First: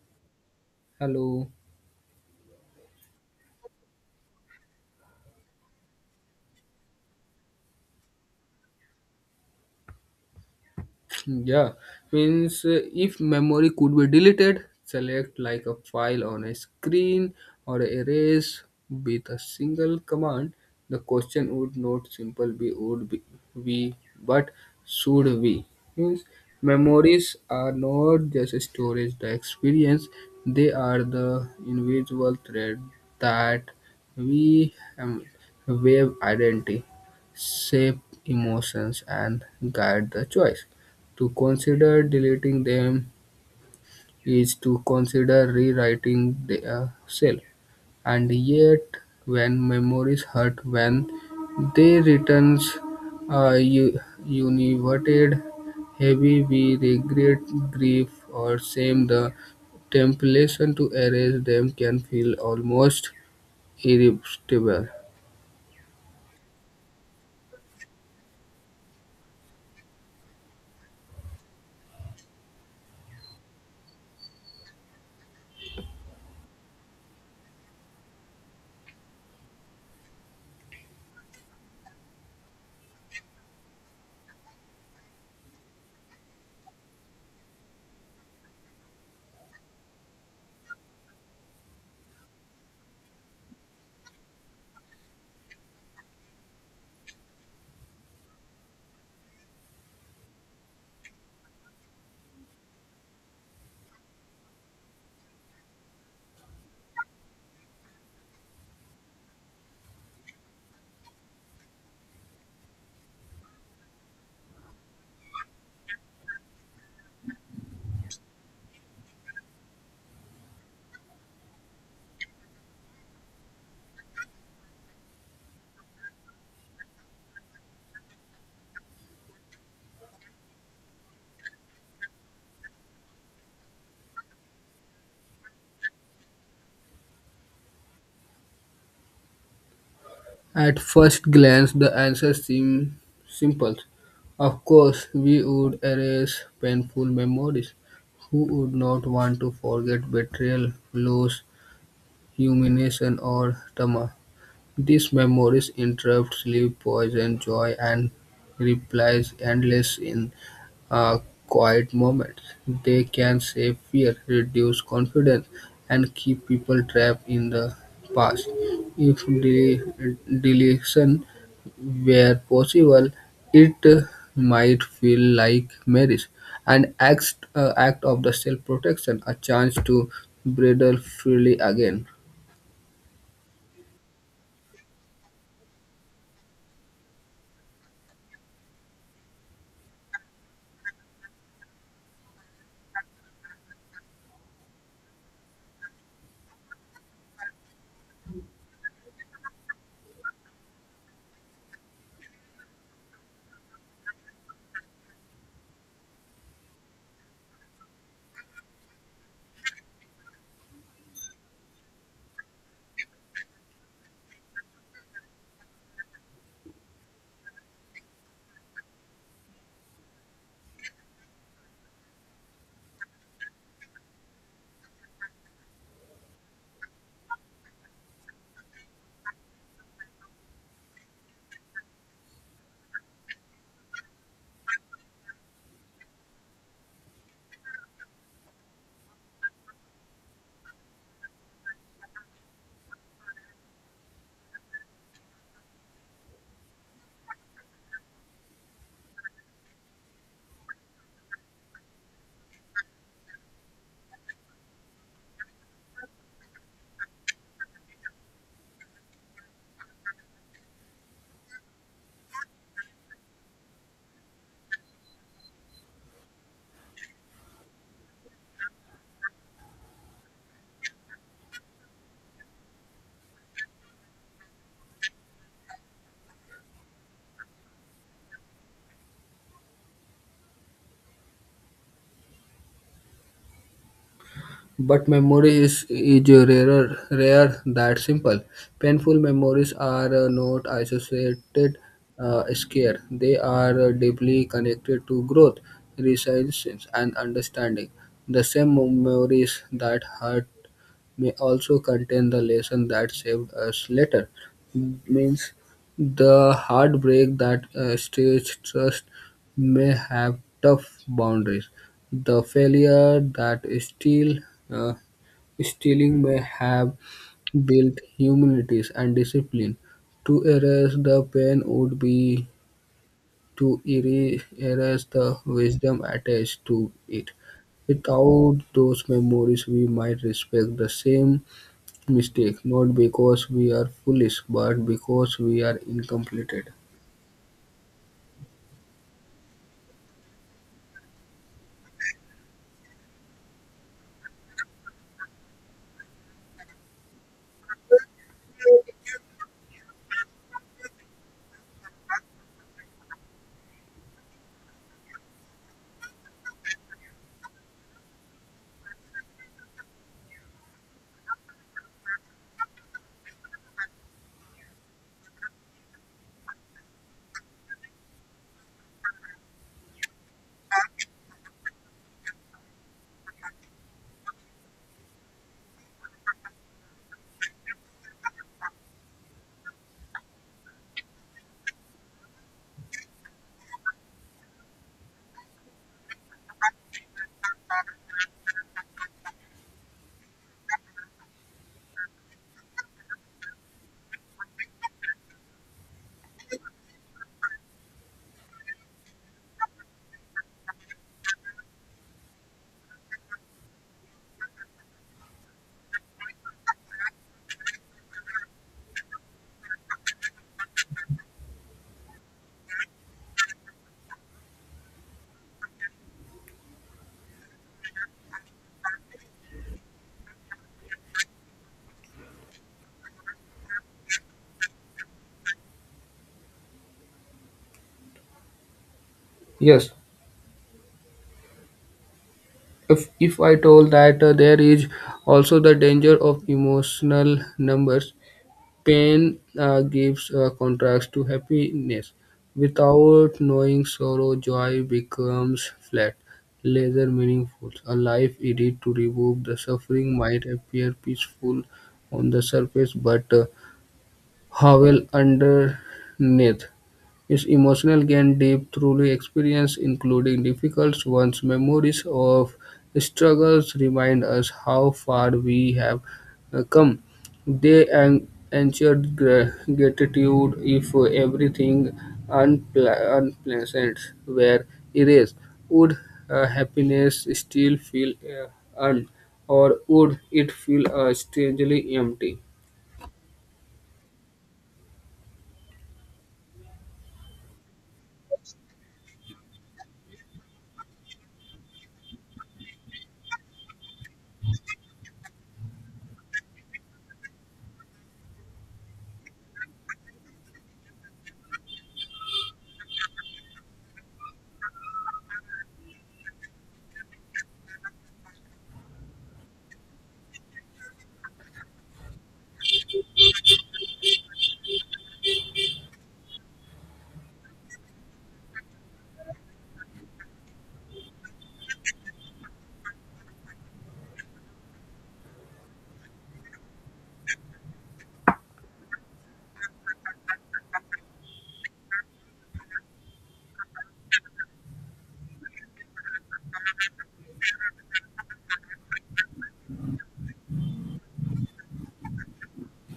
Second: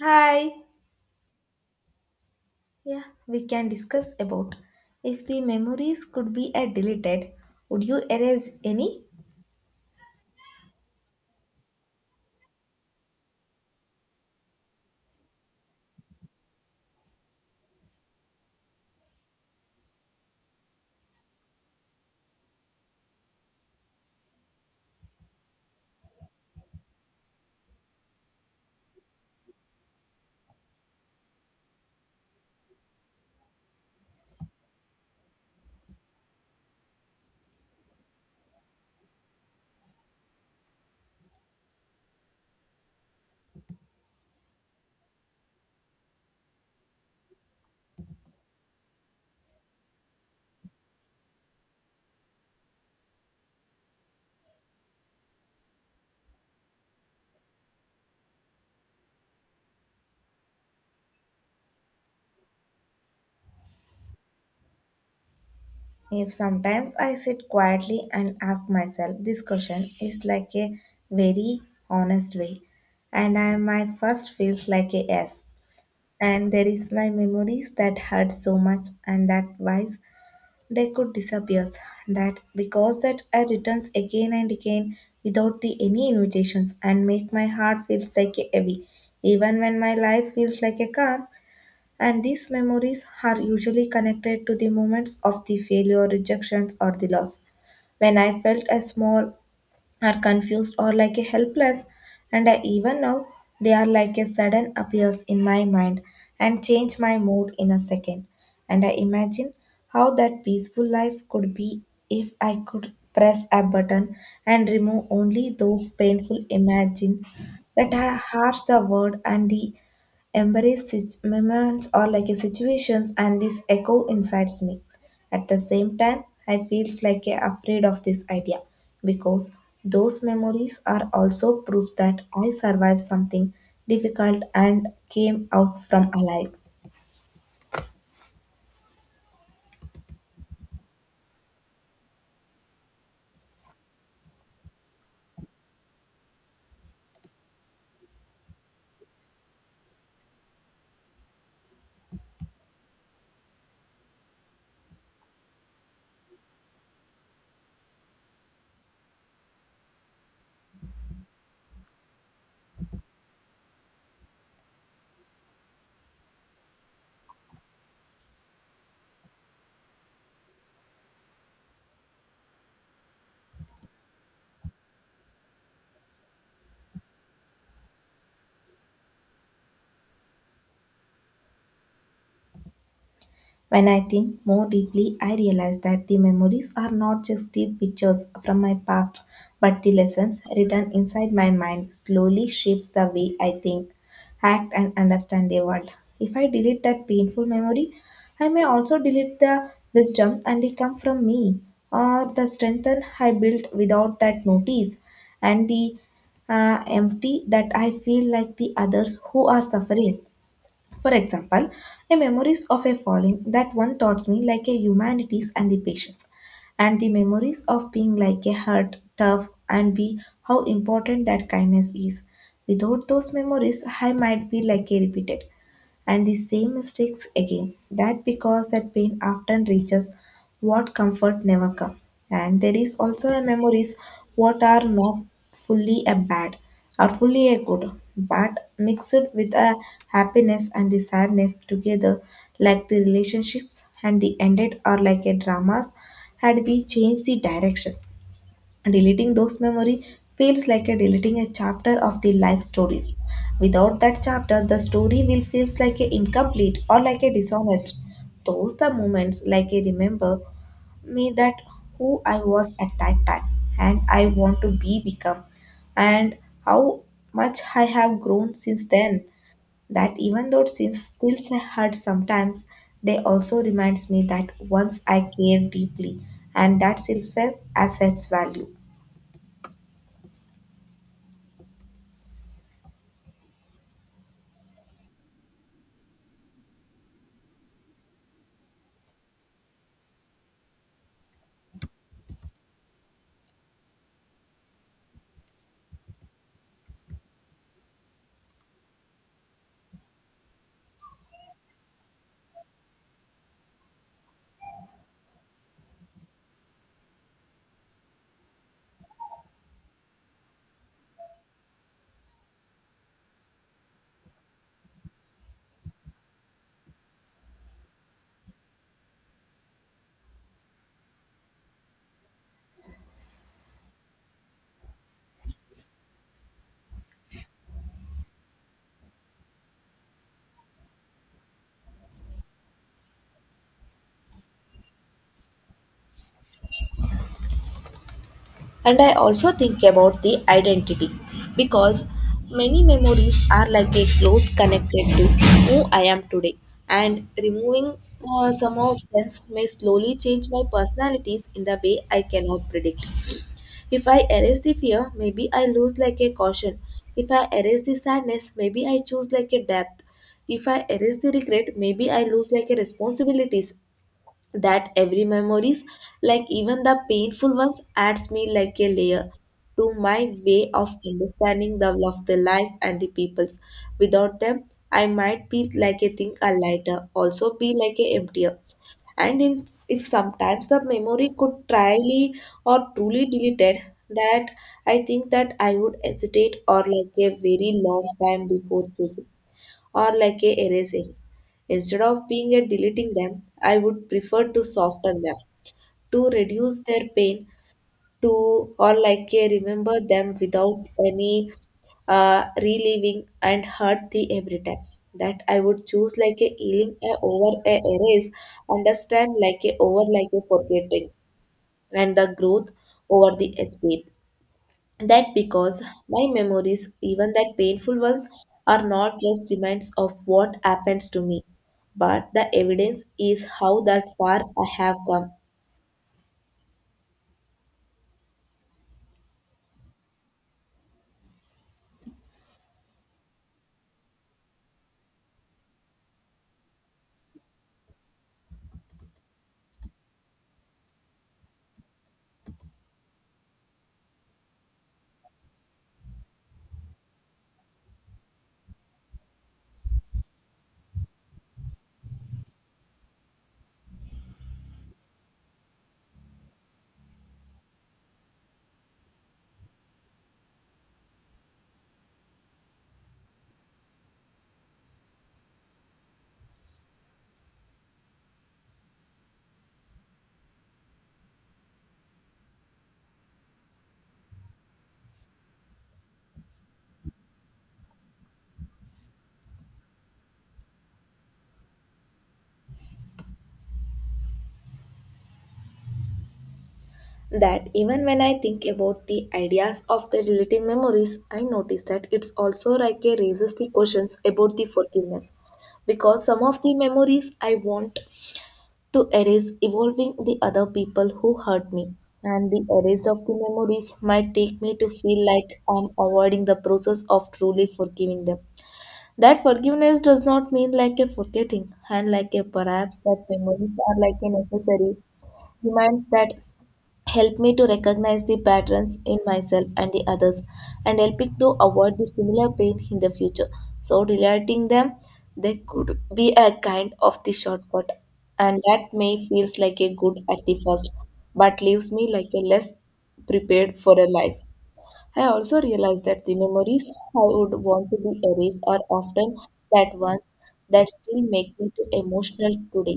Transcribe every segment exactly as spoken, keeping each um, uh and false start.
Hi. Hello，Yeah, we can discuss about if the memories could be uh, deleted, would you erase any? Yeah, means uh, if memory could be deleted, select like a file on a screen or erase with a single command. The question would not simple be, would be we, but should we, means memories are not just storage the experience, they are the invisible thread that we um, wave identity, shape emotions, and guide the choice. To consider deleting them is to consider rewriting their shell, and yet when memories hurt, when they returns are u- univerted, heavy, we regret, grief, or shame. The temptation to erase them can feel almost irresistible. If sometimes I sit quietly and ask myself this question is like a very honest way, and I my first feels like a yes, and there is my memories that hurt so much and that wise they could disappear. That because that I returns again and again without the any invitations and make my heart feels like a heavy, even when my life feels like a calm. And these memories are usually connected to the moments of the failure, rejections, or the loss when I felt a small are confused or like a helpless and I, even now they are like a sudden appears in my mind and change my mood in a second and I imagine how that peaceful life could be if I could press a button and remove only those painful imagine that are harsh the word and the embrace sit- moments or like a situations and this echo inside me. At the same time, I feels like a afraid of this idea because those memories are also proof that I survived something difficult and came out from alive. At first glance, the answer seems simple. Of course, we would erase painful memories. Who would not want to forget betrayal, loss, humiliation, or trauma? These memories interrupt sleep, poison joy, and replies endless in uh, quiet moments. They can save fear, reduce confidence, and keep people trapped in the past. If de- deletion were possible, it uh, might feel like marriage, an act, uh, act of the self-protection, a chance to bridle freely again. When I think more deeply, I realize that the memories are not just the pictures from my past, but the lessons written inside my mind slowly shapes the way I think, act and understand the world. If I delete that painful memory, I may also delete the wisdom and they come from me or the strength I built without that notice and the uh, empty that I feel like the others who are suffering. For example, the memories of a falling that one taught me like a humanities and the patience, and the memories of being like a hurt, tough, and be how important that kindness is. Without those memories, I might be like a repeated and the same mistakes again. That because that pain often reaches what comfort never come and there is also a memories what are not fully a bad are fully a good but mixed with a happiness and the sadness together like the relationships and the ended are like a dramas had we changed the direction. Deleting those memory feels like a deleting a chapter of the life stories. Without that chapter, the story will feels like a incomplete or like a dishonest. Those the moments like I remember me that who I was at that time and I want to be become and how much I have grown since then. That even though since still I hurt sometimes, they also reminds me that once I cared deeply and that itself as its value. But memory is, is rarer, rare that simple. Painful memories are uh, not associated uh, scare. They are uh, deeply connected to growth, resilience, and understanding. The same memories that hurt may also contain the lesson that saved us later. Means The heartbreak that uh, stage trust may have tough boundaries. The failure that steel uh, stealing may have built humanities and discipline. To erase the pain would be to eri- erase the wisdom attached to it. Without those memories, we might respect the same mistake, not because we are foolish, but because we are incomplete. And I also think about the identity because many memories are like a close connected to who I am today, and removing uh, some of them may slowly change my personalities in the way I cannot predict. If I erase the fear, maybe I lose like a caution. If I erase the sadness, maybe I choose like a depth. If I erase the regret, maybe I lose like a responsibilities that every memories like even the painful ones adds me like a layer to my way of understanding the love of the life and the peoples without them I might be like a think a lighter also be like a emptier and in, if sometimes the memory could trially or truly deleted that I think that I would hesitate or like a very long time before choosing or like a erasing. Instead of being a deleting them, I would prefer to soften them, to reduce their pain, to or like a remember them without any uh, reliving and hurt the every time. That I would choose like a healing a over a erase, understand like a over like a forgetting, and the growth over the escape. That because my memories, even that painful ones, are not just reminds of what happens to me, but the evidence is how that far I have come. Yes, If, if I told that uh, there is also the danger of emotional numbers, pain uh, gives uh, contrast to happiness. Without knowing sorrow, joy becomes flat, lesser meaningful. A life indeed to remove the suffering might appear peaceful on the surface, but uh, how well underneath. His emotional gain deep through experience, including difficult ones. Memories of struggles remind us how far we have uh, come. They en- ensured gra- gratitude if everything unpla- unpleasant were erased. Would uh, happiness still feel uh, earned, or would it feel uh, strangely empty? That even when I think about the ideas of the relating memories, I notice that it's also like a raises the questions about the forgiveness. Because some of the memories I want to erase evolving the other people who hurt me and the erase of the memories might take me to feel like I'm avoiding the process of truly forgiving them. That forgiveness does not mean like a forgetting and like a perhaps that memories are like a necessary reminds that help me to recognize the patterns in myself and the others and help me to avoid the similar pain in the future. So relating them they could be a kind of the shortcut and that may feels like a good at the first but leaves me like a less prepared for a life. I also realized that the memories I would want to be erased are often that ones that still make me too emotional today,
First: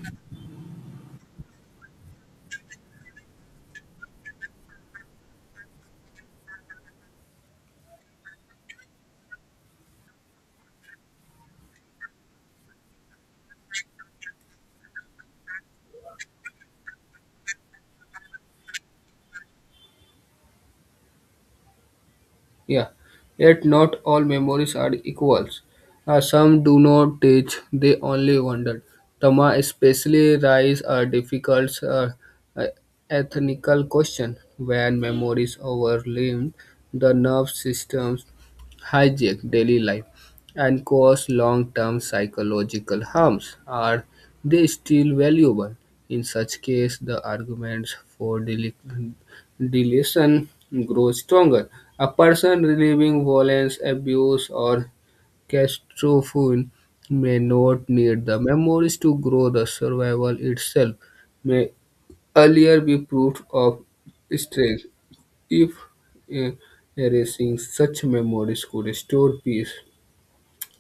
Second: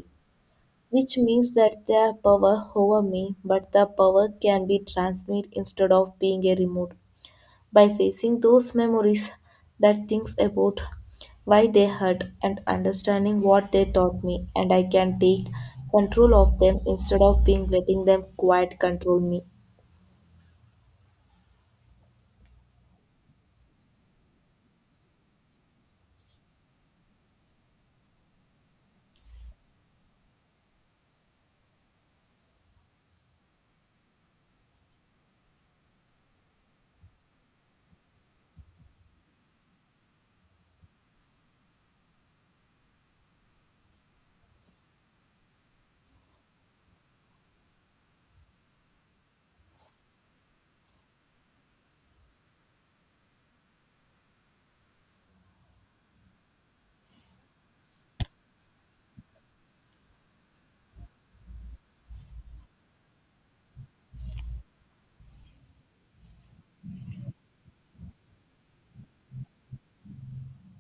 which means that they have power over me, but the power can be transmitted instead of being a remote. By facing those memories that thinks about why they hurt and understanding what they taught me, and I can take control of them instead of being letting them quite control me. Yeah, yet not all memories are equals. Uh, some do not teach, they only wonder. Tama especially raise a difficult uh, uh, ethnical question when memories overwhelm the nerve systems, hijack daily life, and cause long-term psychological harms. Are they still valuable? In such case, the arguments for deli- delusion grows stronger: a person reliving violence, abuse, or catastrophe may not need the memories to grow; the survival itself may earlier be proof of strength. If eh, erasing such memories could restore peace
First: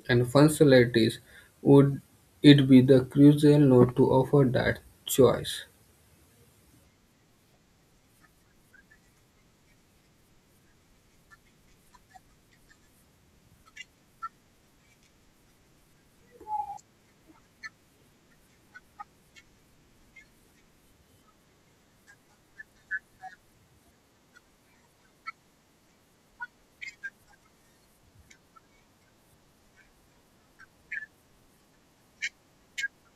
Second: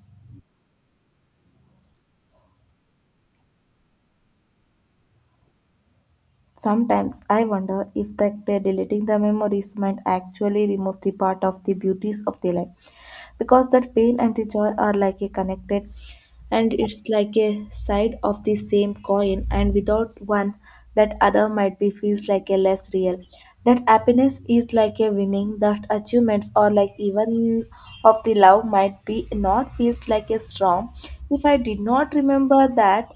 and functionalities, would it be the crucial not to offer that choice? Sometimes I wonder if the the deleting the memories might actually remove the part of the beauties of the life, because that pain and the joy are like a connected, and it's like a side of the same coin, and without one, that other might be feels like a less real. That happiness is like a winning, that achievements or like even of the love might be not feels like a strong. If I did not remember that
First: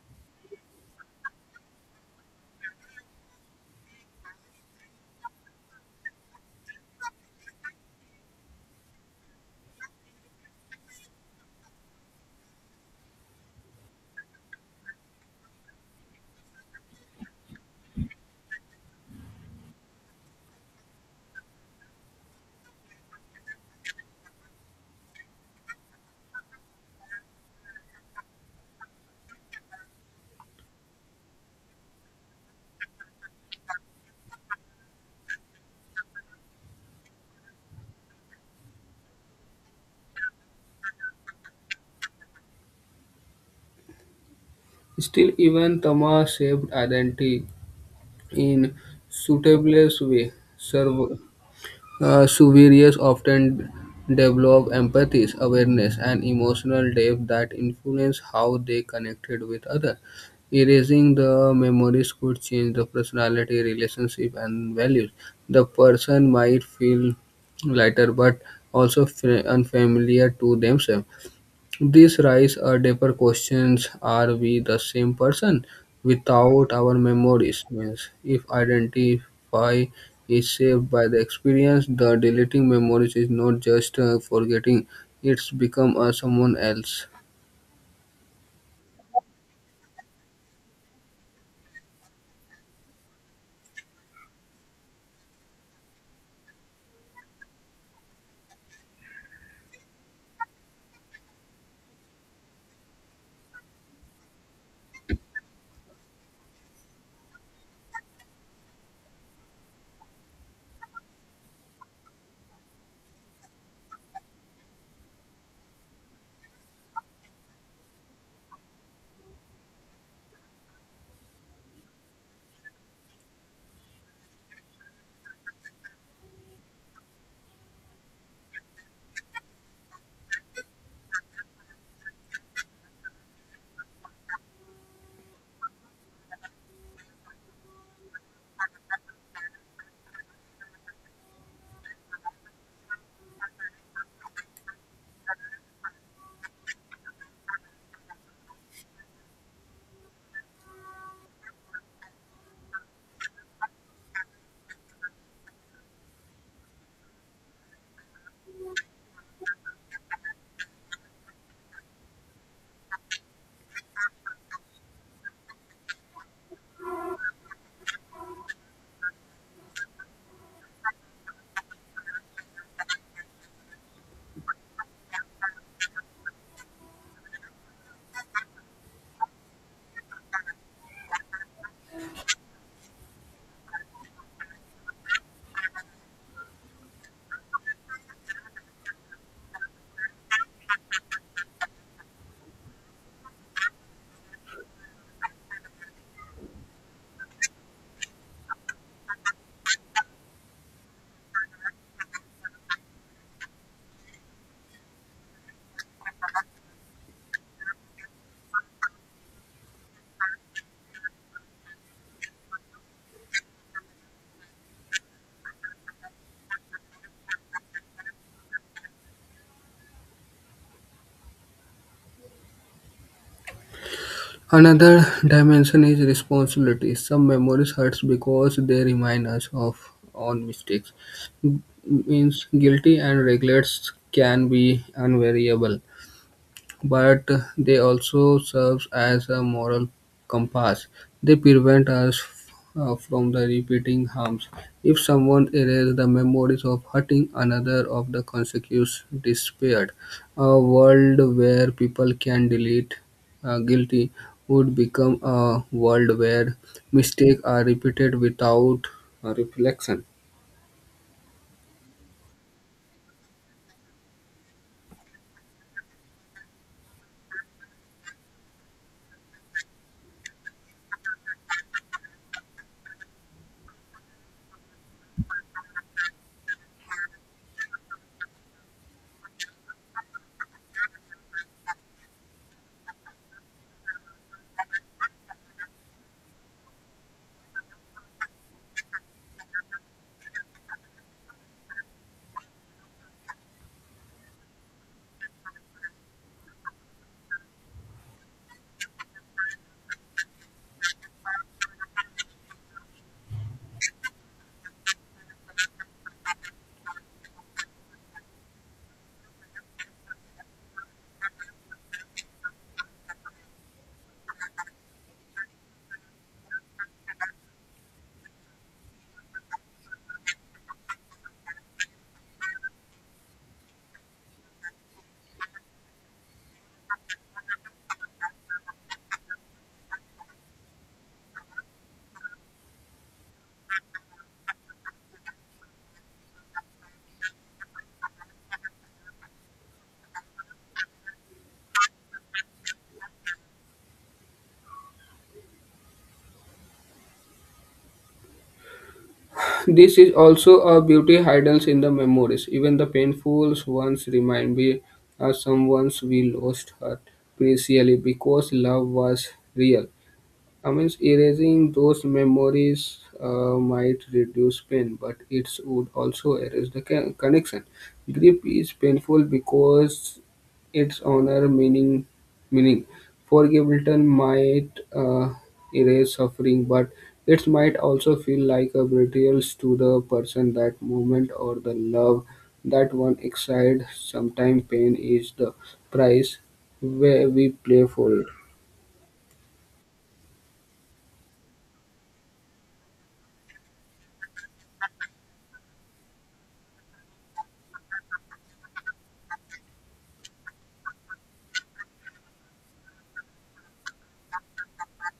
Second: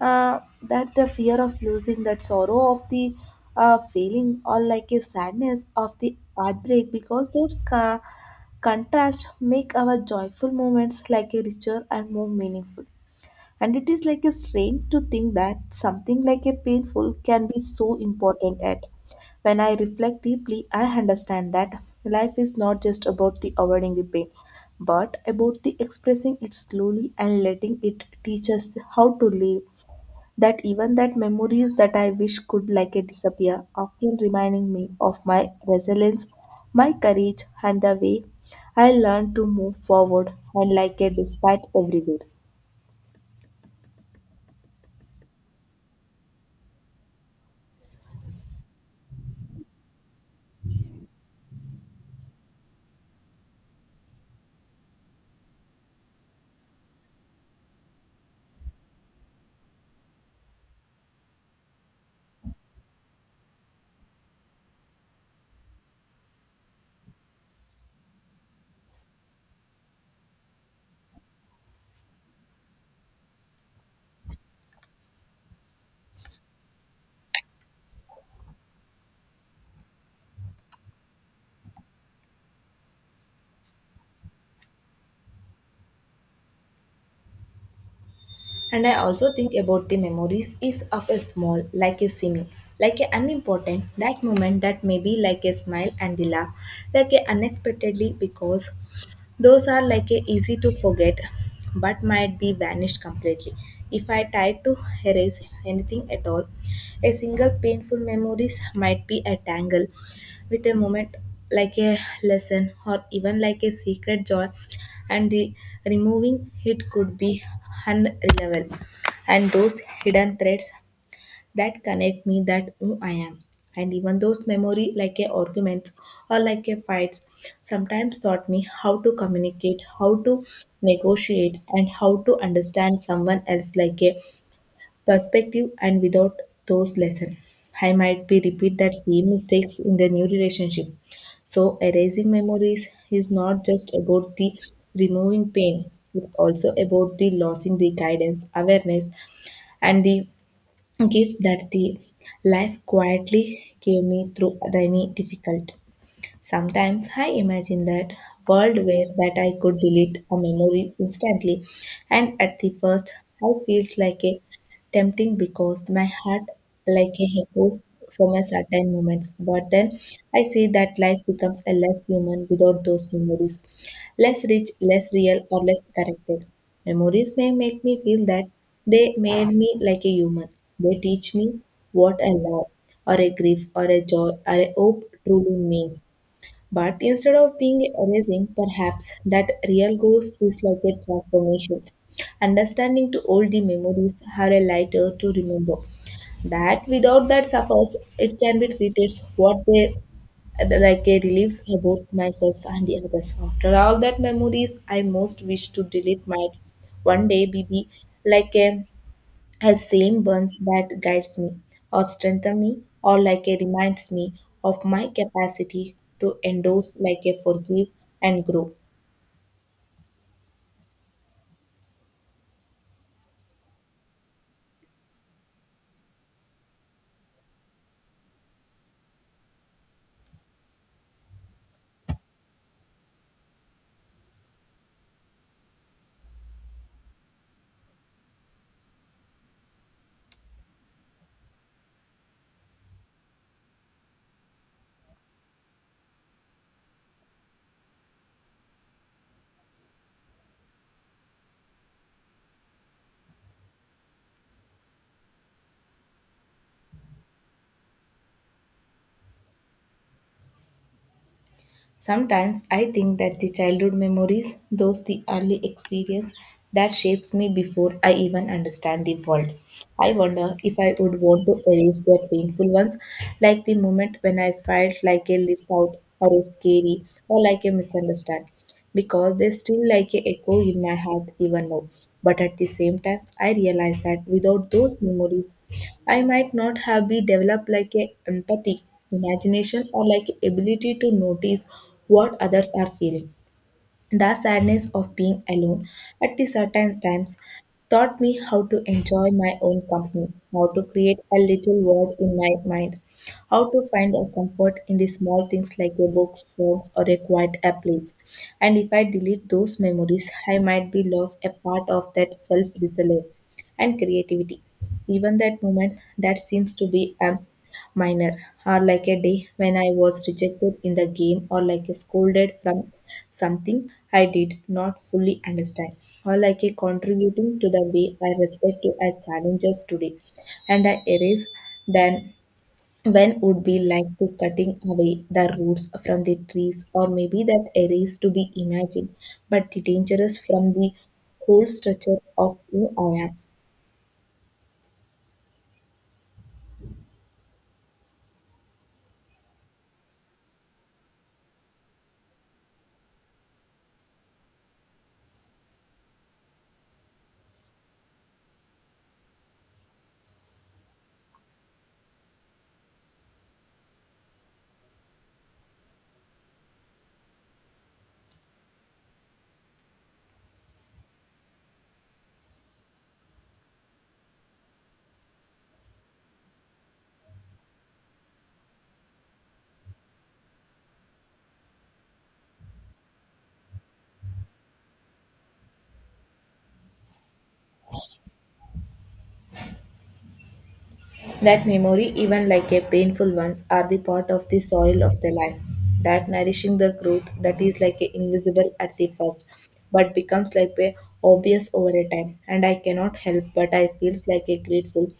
uh, that the fear of losing that sorrow of the uh, feeling or like a sadness of the heartbreak because those ca- contrasts make our joyful moments like a richer and more meaningful. And it is like a strain to think that something like a painful can be so important at. When I reflect deeply, I understand that life is not just about the avoiding the pain but about the expressing it slowly and letting it teach us how to live. That even that memories that I wish could like a disappear, often reminding me of my resilience, my courage, and the way I learned to move forward and like a despite everywhere. Still, even trauma shaped identity in suitable way. Serv- uh, Surveyors often develop empathy, awareness, and emotional depth that influence how they connected with others. Erasing the memories could change the personality, relationship, and values. The person might feel lighter but also fa- unfamiliar to themselves. This raise a deeper questions: Are we the same person without our memories? Means, if identify is shaped by the experience, the deleting memories is not just uh, forgetting; it's become uh, someone else. And I also think about the memories is of a small, like a seeming, like a unimportant, that moment that may be like a smile and the laugh, like a unexpectedly because those are like a easy to forget, but might be vanished completely. If I tried to erase anything at all, a single painful memories might be a tangle with a moment like a lesson or even like a secret joy, and the removing it could be unreliable. And those hidden threads that connect me that who I am. And even those memory like a arguments or like a fights sometimes taught me how to communicate, how to negotiate and how to understand someone else like a perspective and without those lesson. I might be repeat that same mistakes in the new relationship. So erasing memories is not just about the removing pain. It's also about the losing the guidance, awareness, and the gift that the life quietly gave me through any difficult. Sometimes I imagine that world where that I could delete a memory instantly and at the first I feels like a tempting because my heart like a echoes from a certain moments. But then I see that life becomes a less human without those memories, less rich, less real, or less connected. Memories may make me feel that they made me like a human. They teach me what a love or a grief or a joy or a hope truly means. But instead of being erasing, perhaps that real ghost is like a transformation, understanding to all the memories are a lighter to remember. That without that suffers, it can be treated what they like a relieves about myself and the others. After all that memories, I most wish to delete might one day be be like a as same ones that guides me or strengthen me or like a reminds me of my capacity to endorse like a forgive and grow. Another dimension is responsibility. Some memories hurts because they remind us of on mistakes. Means guilty and regrets can be unvariable, but they also serve as a moral compass. They prevent us uh, from the repeating harms. If someone erases the memories of hurting another of the consequences disappeared, a world where people can delete uh, guilty would become a world where mistakes are repeated without uh, reflection. Sometimes I think that the childhood memories, those the early experience that shapes me before I even understand the world. I wonder if I would want to erase their painful ones, like the moment when I felt like a left out or a scary or like a misunderstand, because they still like a echo in my heart even now. But at the same time, I realize that without those memories, I might not have be developed like a empathy, imagination, or like ability to notice what others are feeling. The sadness of being alone at the certain times taught me how to enjoy my own company, how to create a little world in my mind, how to find a comfort in the small things like a book, songs, or a quiet a place. And if I delete those memories, I might be lost a part of that self resilience and creativity. Even that moment that seems to be um, minor, or like a day when I was rejected in the game, or like a scolded from something I did not fully understand, or like a contributing to the way I respect to our challenges today, and I erase then when would be like to cutting away the roots from the trees, or maybe that erase to be imagined but the dangerous from the whole structure of who I am. This is also a beauty hides in the memories. Even the painful ones remind me of someone we lost her preciously because love was real. I mean, erasing those memories uh, might reduce pain, but it would also erase the con- connection. Grief is painful because its honor meaning meaning. Forgive return might uh, erase suffering, but it might also feel like a betrayal to the person, that moment, or the love that one excited. Sometimes pain is the price where we play for it. That memory, even like a painful ones, are the part of the soil of the life that nourishing the growth that is like a invisible at the first, but becomes like a obvious over a time. And I cannot help but I feels like a grateful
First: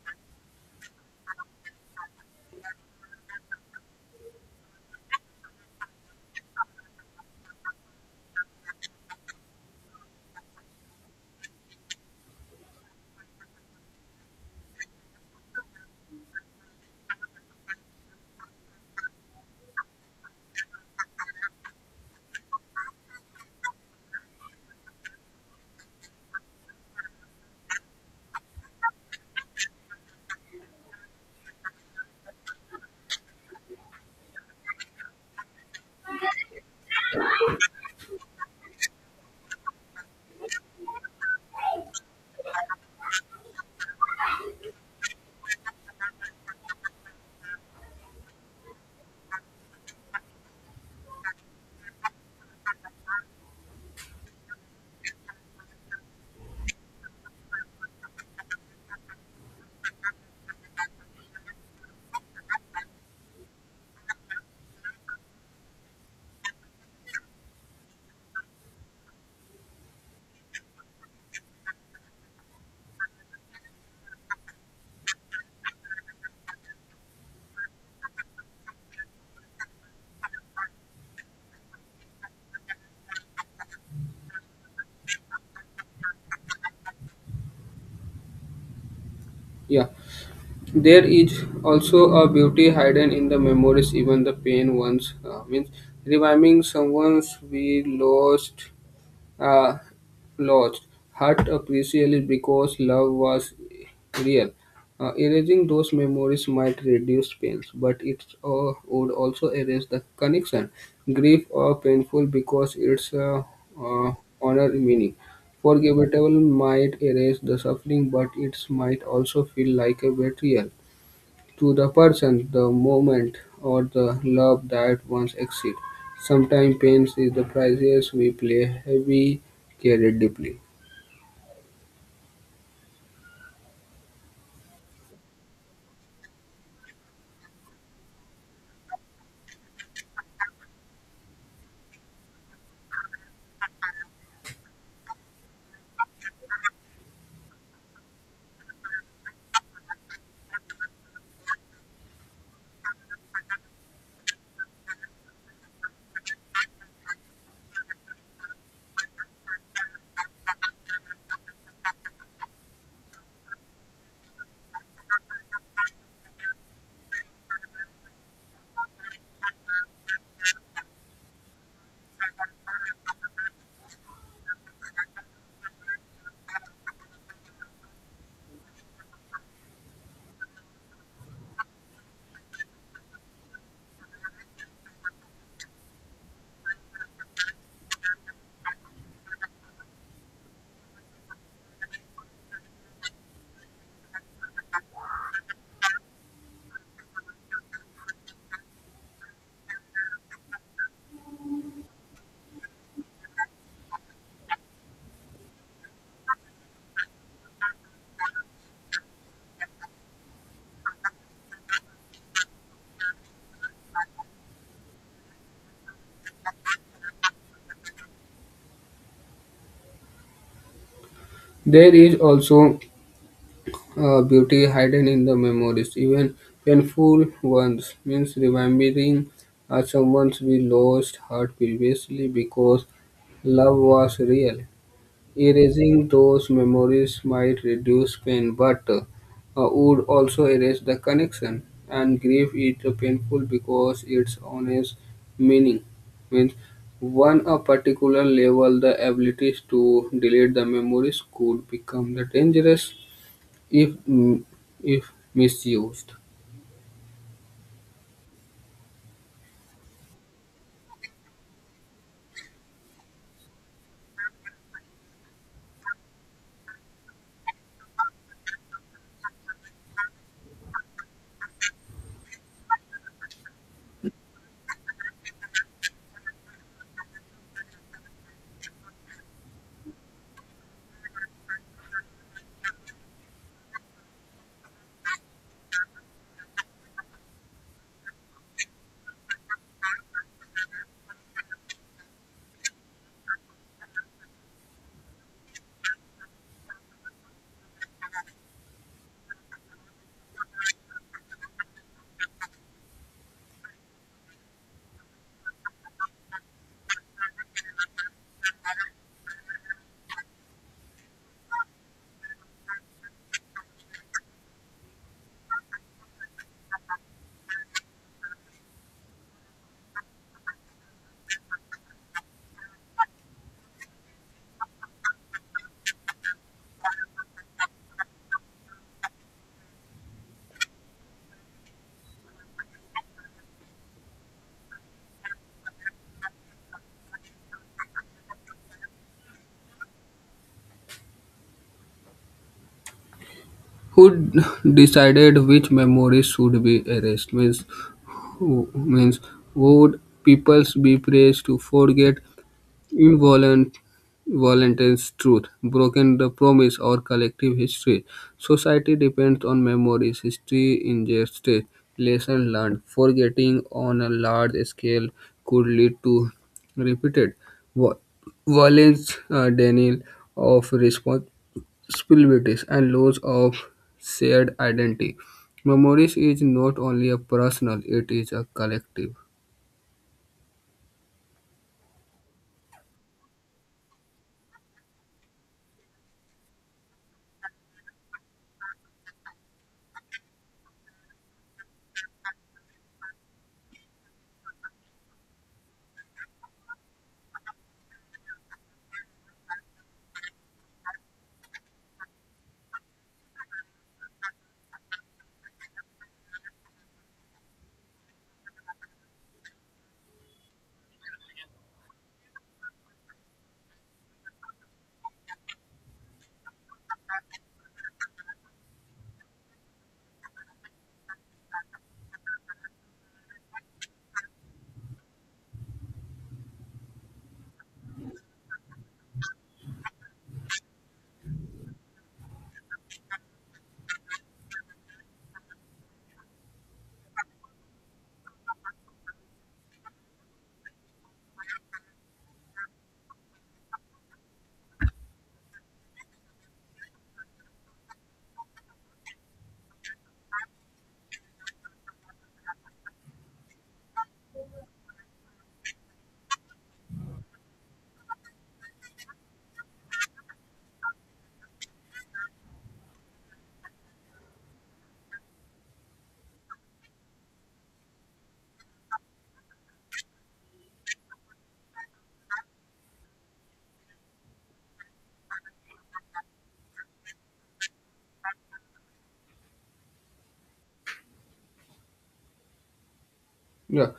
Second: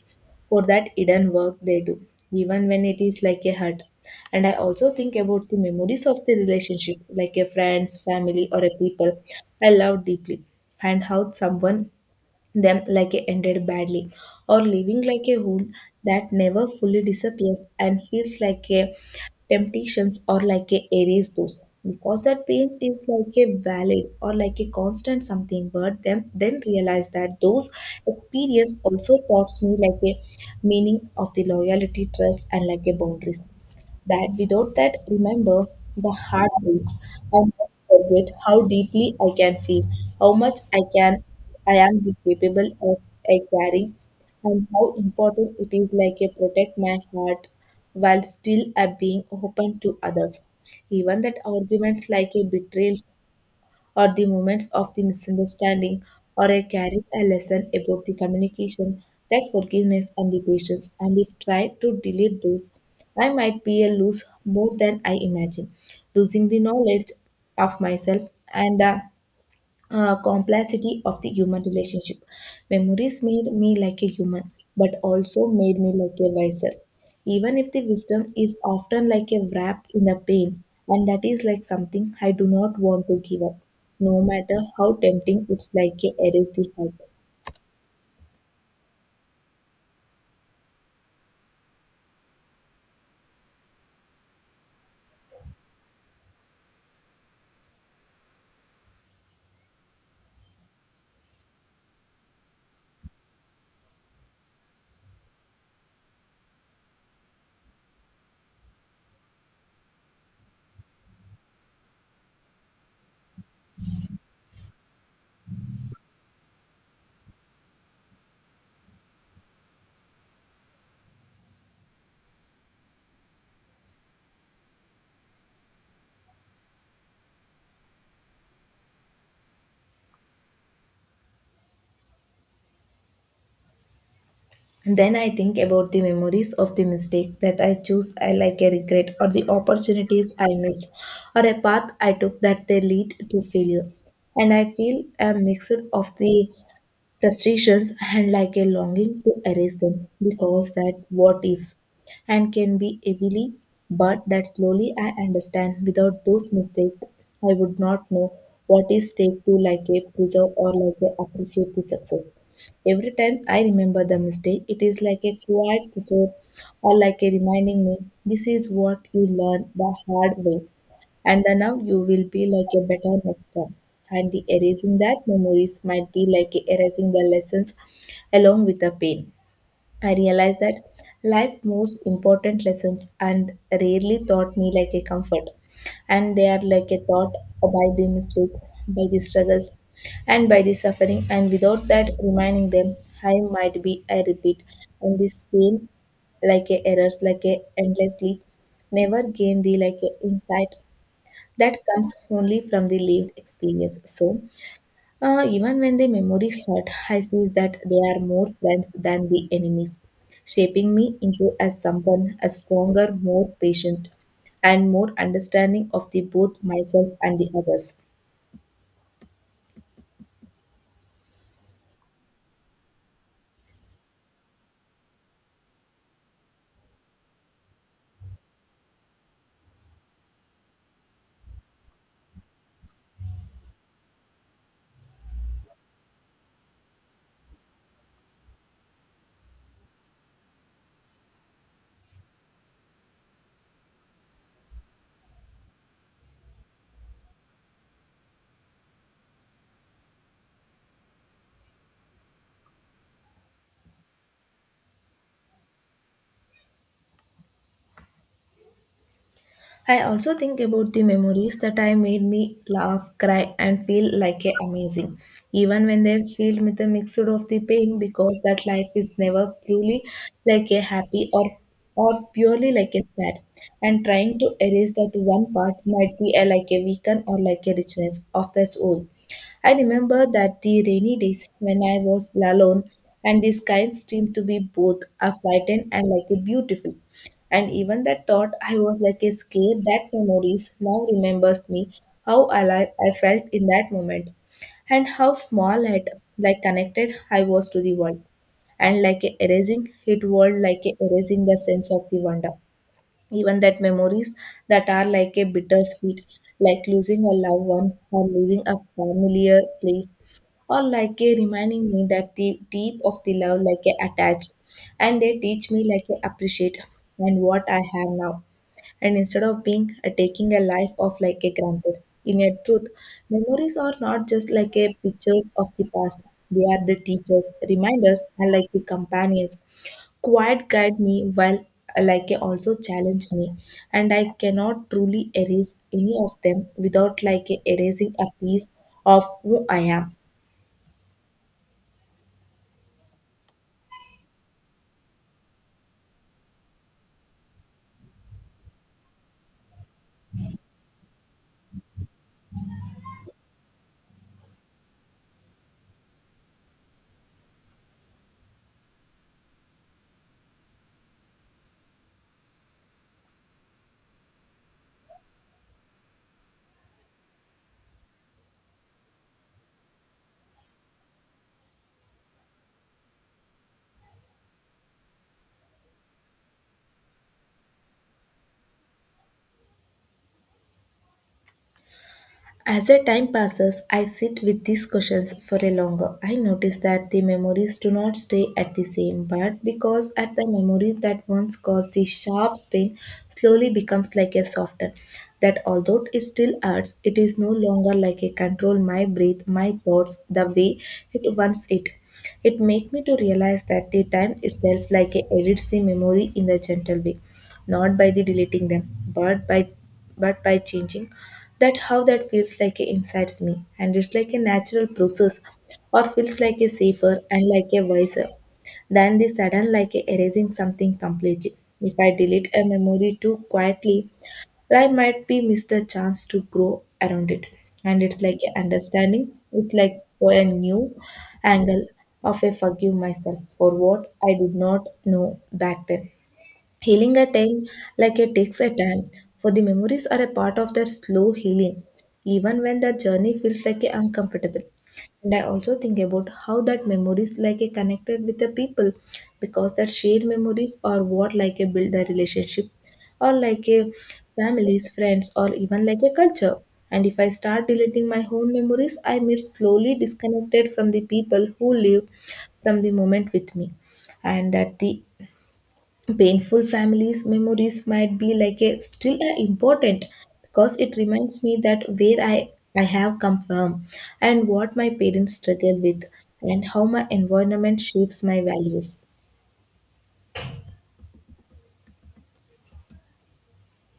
for that hidden work they do, even when it is like a hurt. And I also think about the memories of the relationships, like a friends, family, or a people I love deeply, and how someone them like it ended badly, or living like a wound that never fully disappears and heals like a temptations or like a erase those. Because that pains is like a valid or like a constant something, but then then realize that those experience also taught me like a meaning of the loyalty, trust, and like a boundaries that without that remember the heartbreaks I never forget how deeply I can feel, how much I can I am capable of uh, carrying, and how important it is like a protect my heart while still uh, being open to others. Even that arguments like a betrayal or the moments of the misunderstanding, or I carried a lesson about the communication, that forgiveness and the patience. And if tried to delete those, I might be a lose more than I imagine, losing the knowledge of myself and uh, uh, complexity of the human relationship. Memories made me like a human, but also made me like a wiser. Even if the wisdom is often like a wrapped in a pain, and that is like something I do not want to give up, no matter how tempting it's like a erase the heart. Yeah. There is also a beauty hidden in the memories, even the pain ones. Uh, means reviving someone's we lost, uh, lost, hurt appreciably because love was real. Uh, erasing those memories might reduce pains, but it uh, would also erase the connection. Grief or painful because it's uh, uh, honor meaning. Forgettable might erase the suffering, but it might also feel like a betrayal to the person, the moment, or the love that once existed. Sometimes pain is the price we play heavy, carried deeply. Then I think about the memories of the mistake that I choose I like a regret, or the opportunities I missed, or a path I took that they lead to failure, and I feel a mixture of the frustrations and like a longing to erase them because that what ifs and can be heavily, but that slowly I understand without those mistakes I would not know what is take to like a preserve or like a appreciate the success. Every time I remember the mistake it is like a quiet teacher, or like a reminding me this is what you learn the hard way, and the now you will be like a better next time. And the erasing that memories might be like erasing the lessons along with the pain. I realized that life most important lessons and rarely taught me like a comfort. And they are like a thought by the mistakes, by the struggles, and by the suffering. And without that reminding them, I might be I repeat and the same like a errors like a endlessly, never gain the like a insight that comes only from the lived experience. So, uh, even when the memories hurt, I see that they are more friends than the enemies, shaping me into as someone a stronger, more patient, and more understanding of the both myself and the others. There is also uh, beauty hidden in the memories, even painful ones. Means remembering uh, someone we lost hurt previously because love was real. Erasing those memories might reduce pain, but uh, would also erase the connection. And grief is painful because its honest meaning Means one a particular level the abilities to delete the memories could become the dangerous if mm, if misused. I also think about the memories that I made me laugh, cry, and feel like a amazing, even when they feel with a mixture of the pain, because that life is never truly like a happy or or purely like a sad. And trying to erase that one part might be a, like a weaken or like a richness of the soul. I remember that the rainy days when I was alone and the sky seemed to be both a frightened and like a beautiful, and even that thought, I was like a scared that memories now remembers me how alive I felt in that moment and how small and like connected I was to the world. And like a erasing it world like a erasing the sense of the wonder. Even that memories that are like a bittersweet, like losing a loved one or leaving a familiar place or like a reminding me that the deep of the love like a attached, and they teach me like a appreciate and what I have now. And instead of being a taking a life of like a granted. In a truth, memories are not just like a pictures of the past. They are the teachers, reminders, and like the companions. Quiet guide me while uh, like a also challenge me, and I cannot truly erase any of them without like a erasing a piece of who I am. Who d- decided which memories should be erased means who means would peoples be praised to forget Involent, Valentine's truth, broken the promise, or collective history. Society depends on memories, history ingested, lesson learned. Forgetting on a large scale could lead to repeated va- violence, uh, denial of responsibilities, and loss of shared identity. Memories is not only a personal, it is a collective. As the time passes, I sit with these questions for a longer. I notice that the memories do not stay at the same, but because at the memory that once caused the sharp pain slowly becomes like a softer. That although it still hurts, it is no longer like a control my breath, my thoughts, the way it once it. It make me to realize that the time itself like a edits the memory in a gentle way, not by the deleting them, but by but by changing that how that feels like inside me, and it's like a natural process, or feels like a safer and like a wiser than the sudden like a erasing something completely. If I delete a memory too quietly, I might be miss the chance to grow around it, and it's like a understanding, it's like for a new angle of a forgive myself for what I did not know back then. Healing a tale like it takes a time, for the memories are a part of their slow healing, even when the journey feels like a uncomfortable. And I also think about how that memories like a connected with the people, because that shared memories are what like a build the relationship, or like a families, friends, or even like a culture. And if I start deleting my own memories, I may slowly disconnected from the people who live from the moment with me, and that the painful families memories might be like a still a important because it reminds me that where i i have come from and what my parents struggle with and how my environment shapes my values. Yeah,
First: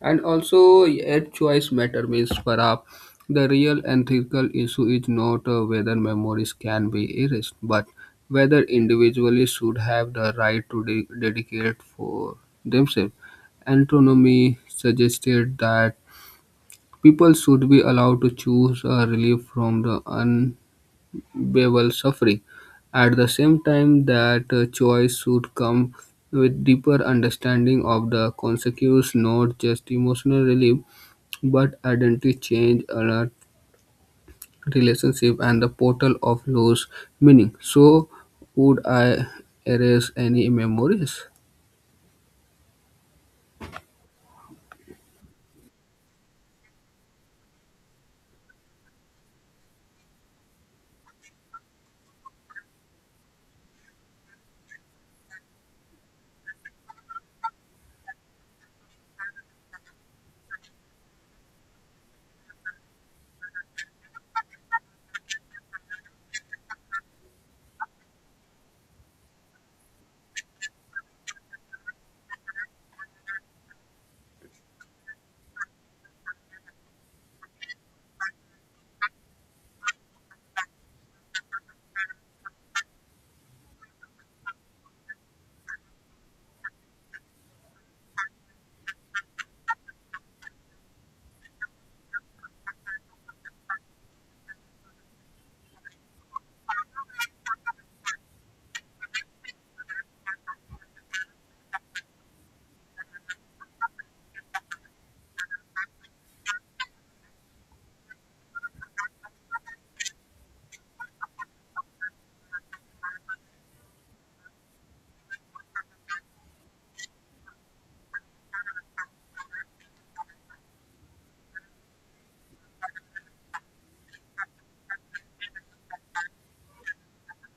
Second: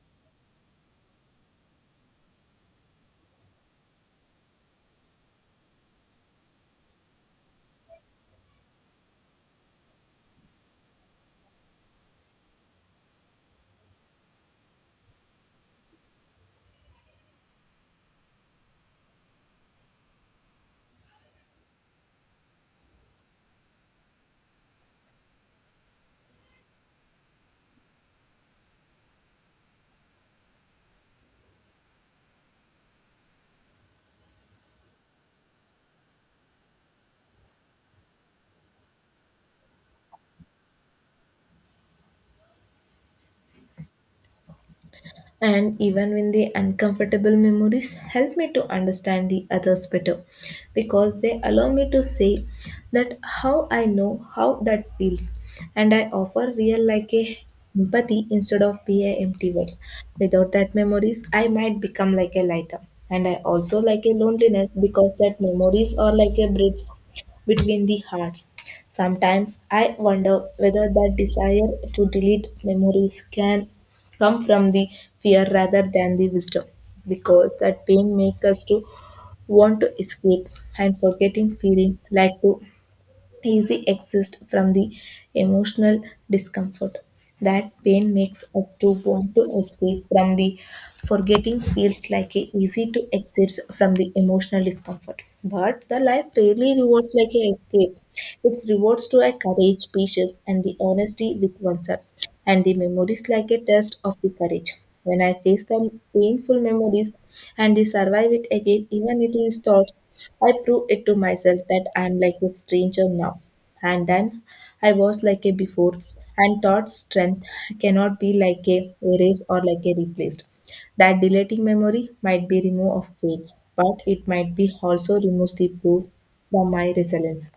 and also a choice matter means for perhaps the real ethical issue is not uh, whether memories can be erased, but whether individuals should have the right to de- dedicate for themselves. Autonomy suggested that people should be allowed to choose a relief from the un bevel suffering. At the same time, that uh, choice should come with deeper understanding of the consequences, not just emotional relief, but identity change, alert relationship, and the portal of lost meaning. So, would I erase any memories? And even when the uncomfortable memories help me to understand the others better because they allow me to say that how I know how that feels, and I offer real like a empathy instead of be a empty words. Without that memories I might become like a lighter, and I also like a loneliness because that memories are like a bridge between the hearts. Sometimes I wonder whether that desire to delete memories can come from the fear rather than the wisdom, because that pain makes us to want to escape and forgetting feeling like to easy exist from the emotional discomfort. That pain makes us to want to escape from the forgetting feels like a easy to exit from the emotional discomfort. But the life rarely rewards like a escape. Its rewards to our courage, patience, and the honesty with oneself, and the memories like a test of the courage. When I face the painful memories and they survive it again, even it is thoughts, I prove it to myself that I am like a stranger now. And then I was like a before, and thought strength cannot be like a erased or like a replaced. That deleting memory might be remove of pain, but it might be also removes the proof from my resilience.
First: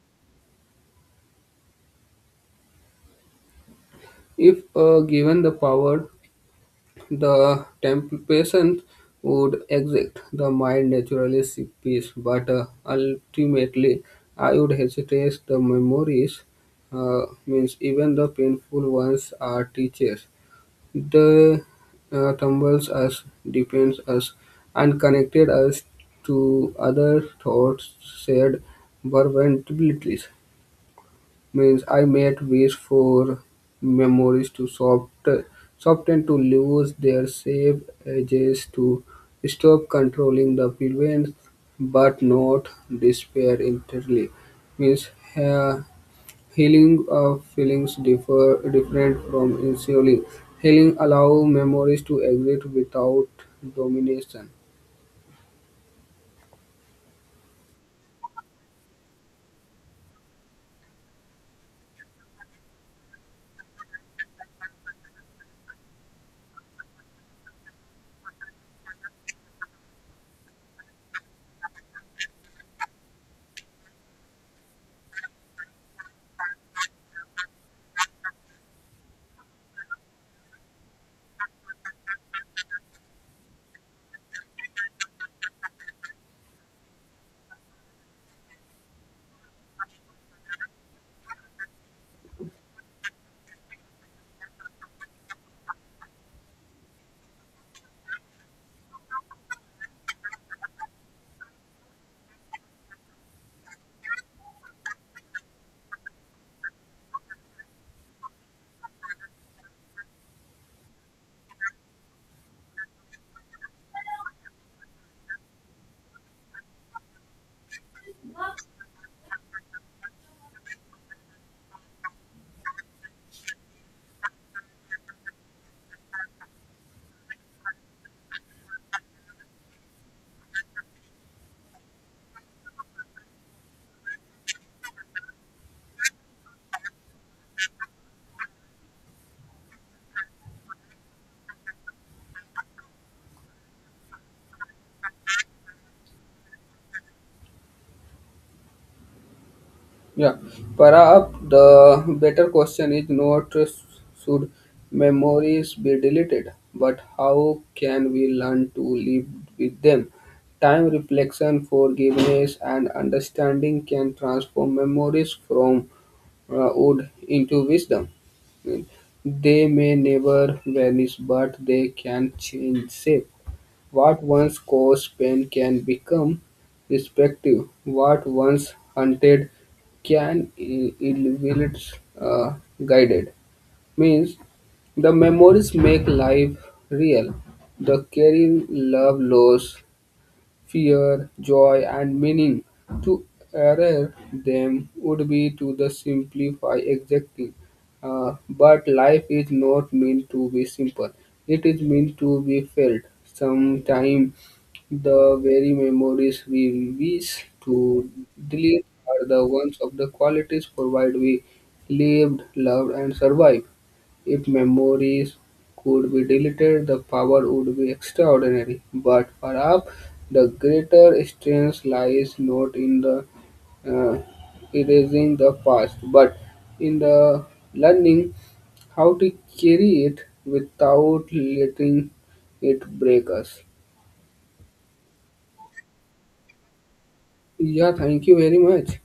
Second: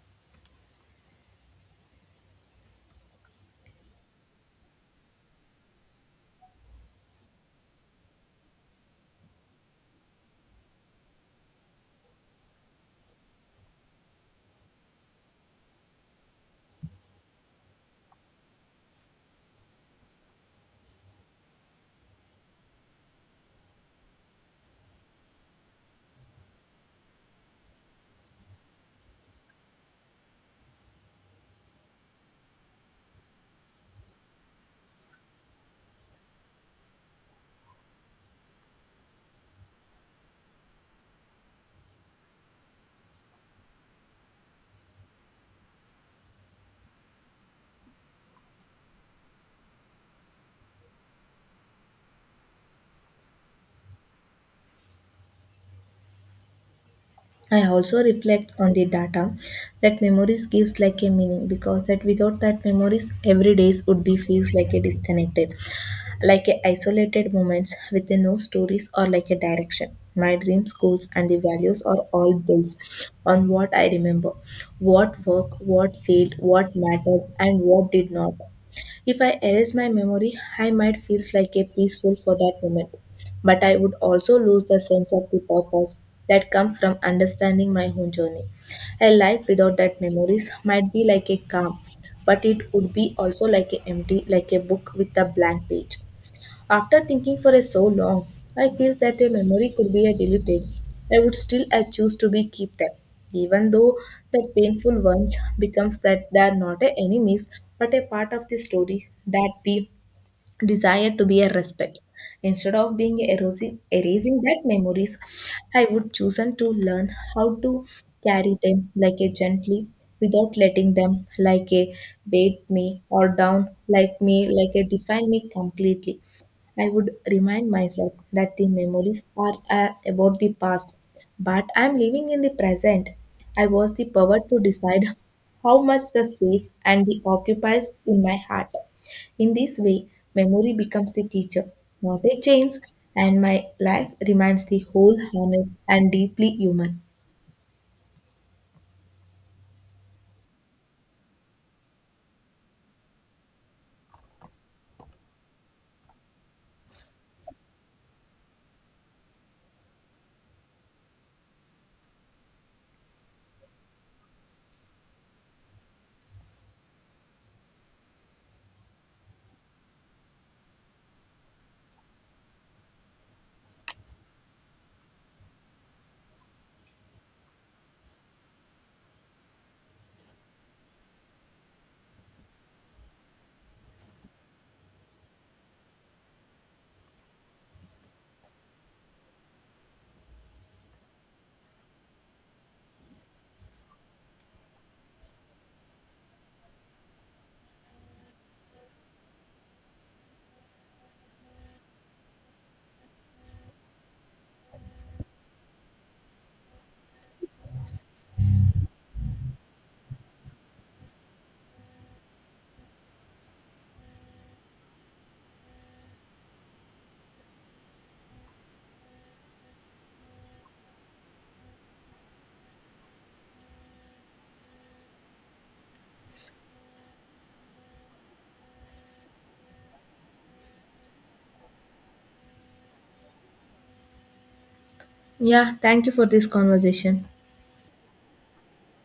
If uh, given the power, the temp- patient would exit. The mind naturally seek peace, but uh, ultimately, I would hesitate. The memories, uh, means even the painful ones, are teachers. They uh, tumbles us, depends us, and connected us to other thoughts, shared vulnerabilities. Means I made wish for memories to soft, soften, to lose their shape, edges, to stop controlling the events, but not despair entirely. Means uh, healing of feelings differ different from ensuring. Healing allow memories to exist without domination. I also reflect on the data that memories gives like a meaning because that without that memories every days would be feels like a disconnected, like a isolated moments with a no stories or like a direction. My dreams, goals and the values are all built on what I remember, what worked, what failed, what mattered and what did not. If I erase my memory, I might feel like a peaceful for that moment, but I would also lose the sense of the purpose that comes from understanding my own journey. A life without that memories might be like a calm, but it would be also like a empty, like a book with a blank page. After thinking for so long, I feel that a memory could be deleted. I would still I choose to be keep them, even though the painful ones becomes that they are not a enemies but a part of the story that be desire to be a respect. Instead of being erosing, erasing that memories, I would chosen to learn how to carry them like a gently without letting them like a weight me or down like me like a define me completely. I would remind myself that the memories are uh, about the past, but I am living in the present. I was the power to decide how much the space and the occupies in my heart. In this way, memory becomes the teacher, not a chains, and my life remains the whole, honest, and deeply human. Yeah, perhaps the better question is not uh, should memories be deleted, but how can we learn to live with them? Time, reflection, forgiveness, and understanding can transform memories from uh, wood into wisdom. They may never vanish, but they can change shape. What once caused pain can become respective. What once hunted, can i- elevate, uh, guided. Means the memories make life real. The caring love, loss, fear, joy, and meaning. To err them would be to the simplify exactly. Uh, but life is not meant to be simple. It is meant to be felt. Sometimes the very memories we wish to delete are the ones of the qualities provide we lived, loved, and survived. If memories could be deleted, the power would be extraordinary. But perhaps the greater strength lies not in the uh, erasing the past, but in the learning how to carry it without letting it break us. Yeah, thank you for this conversation. Yeah, thank you very much.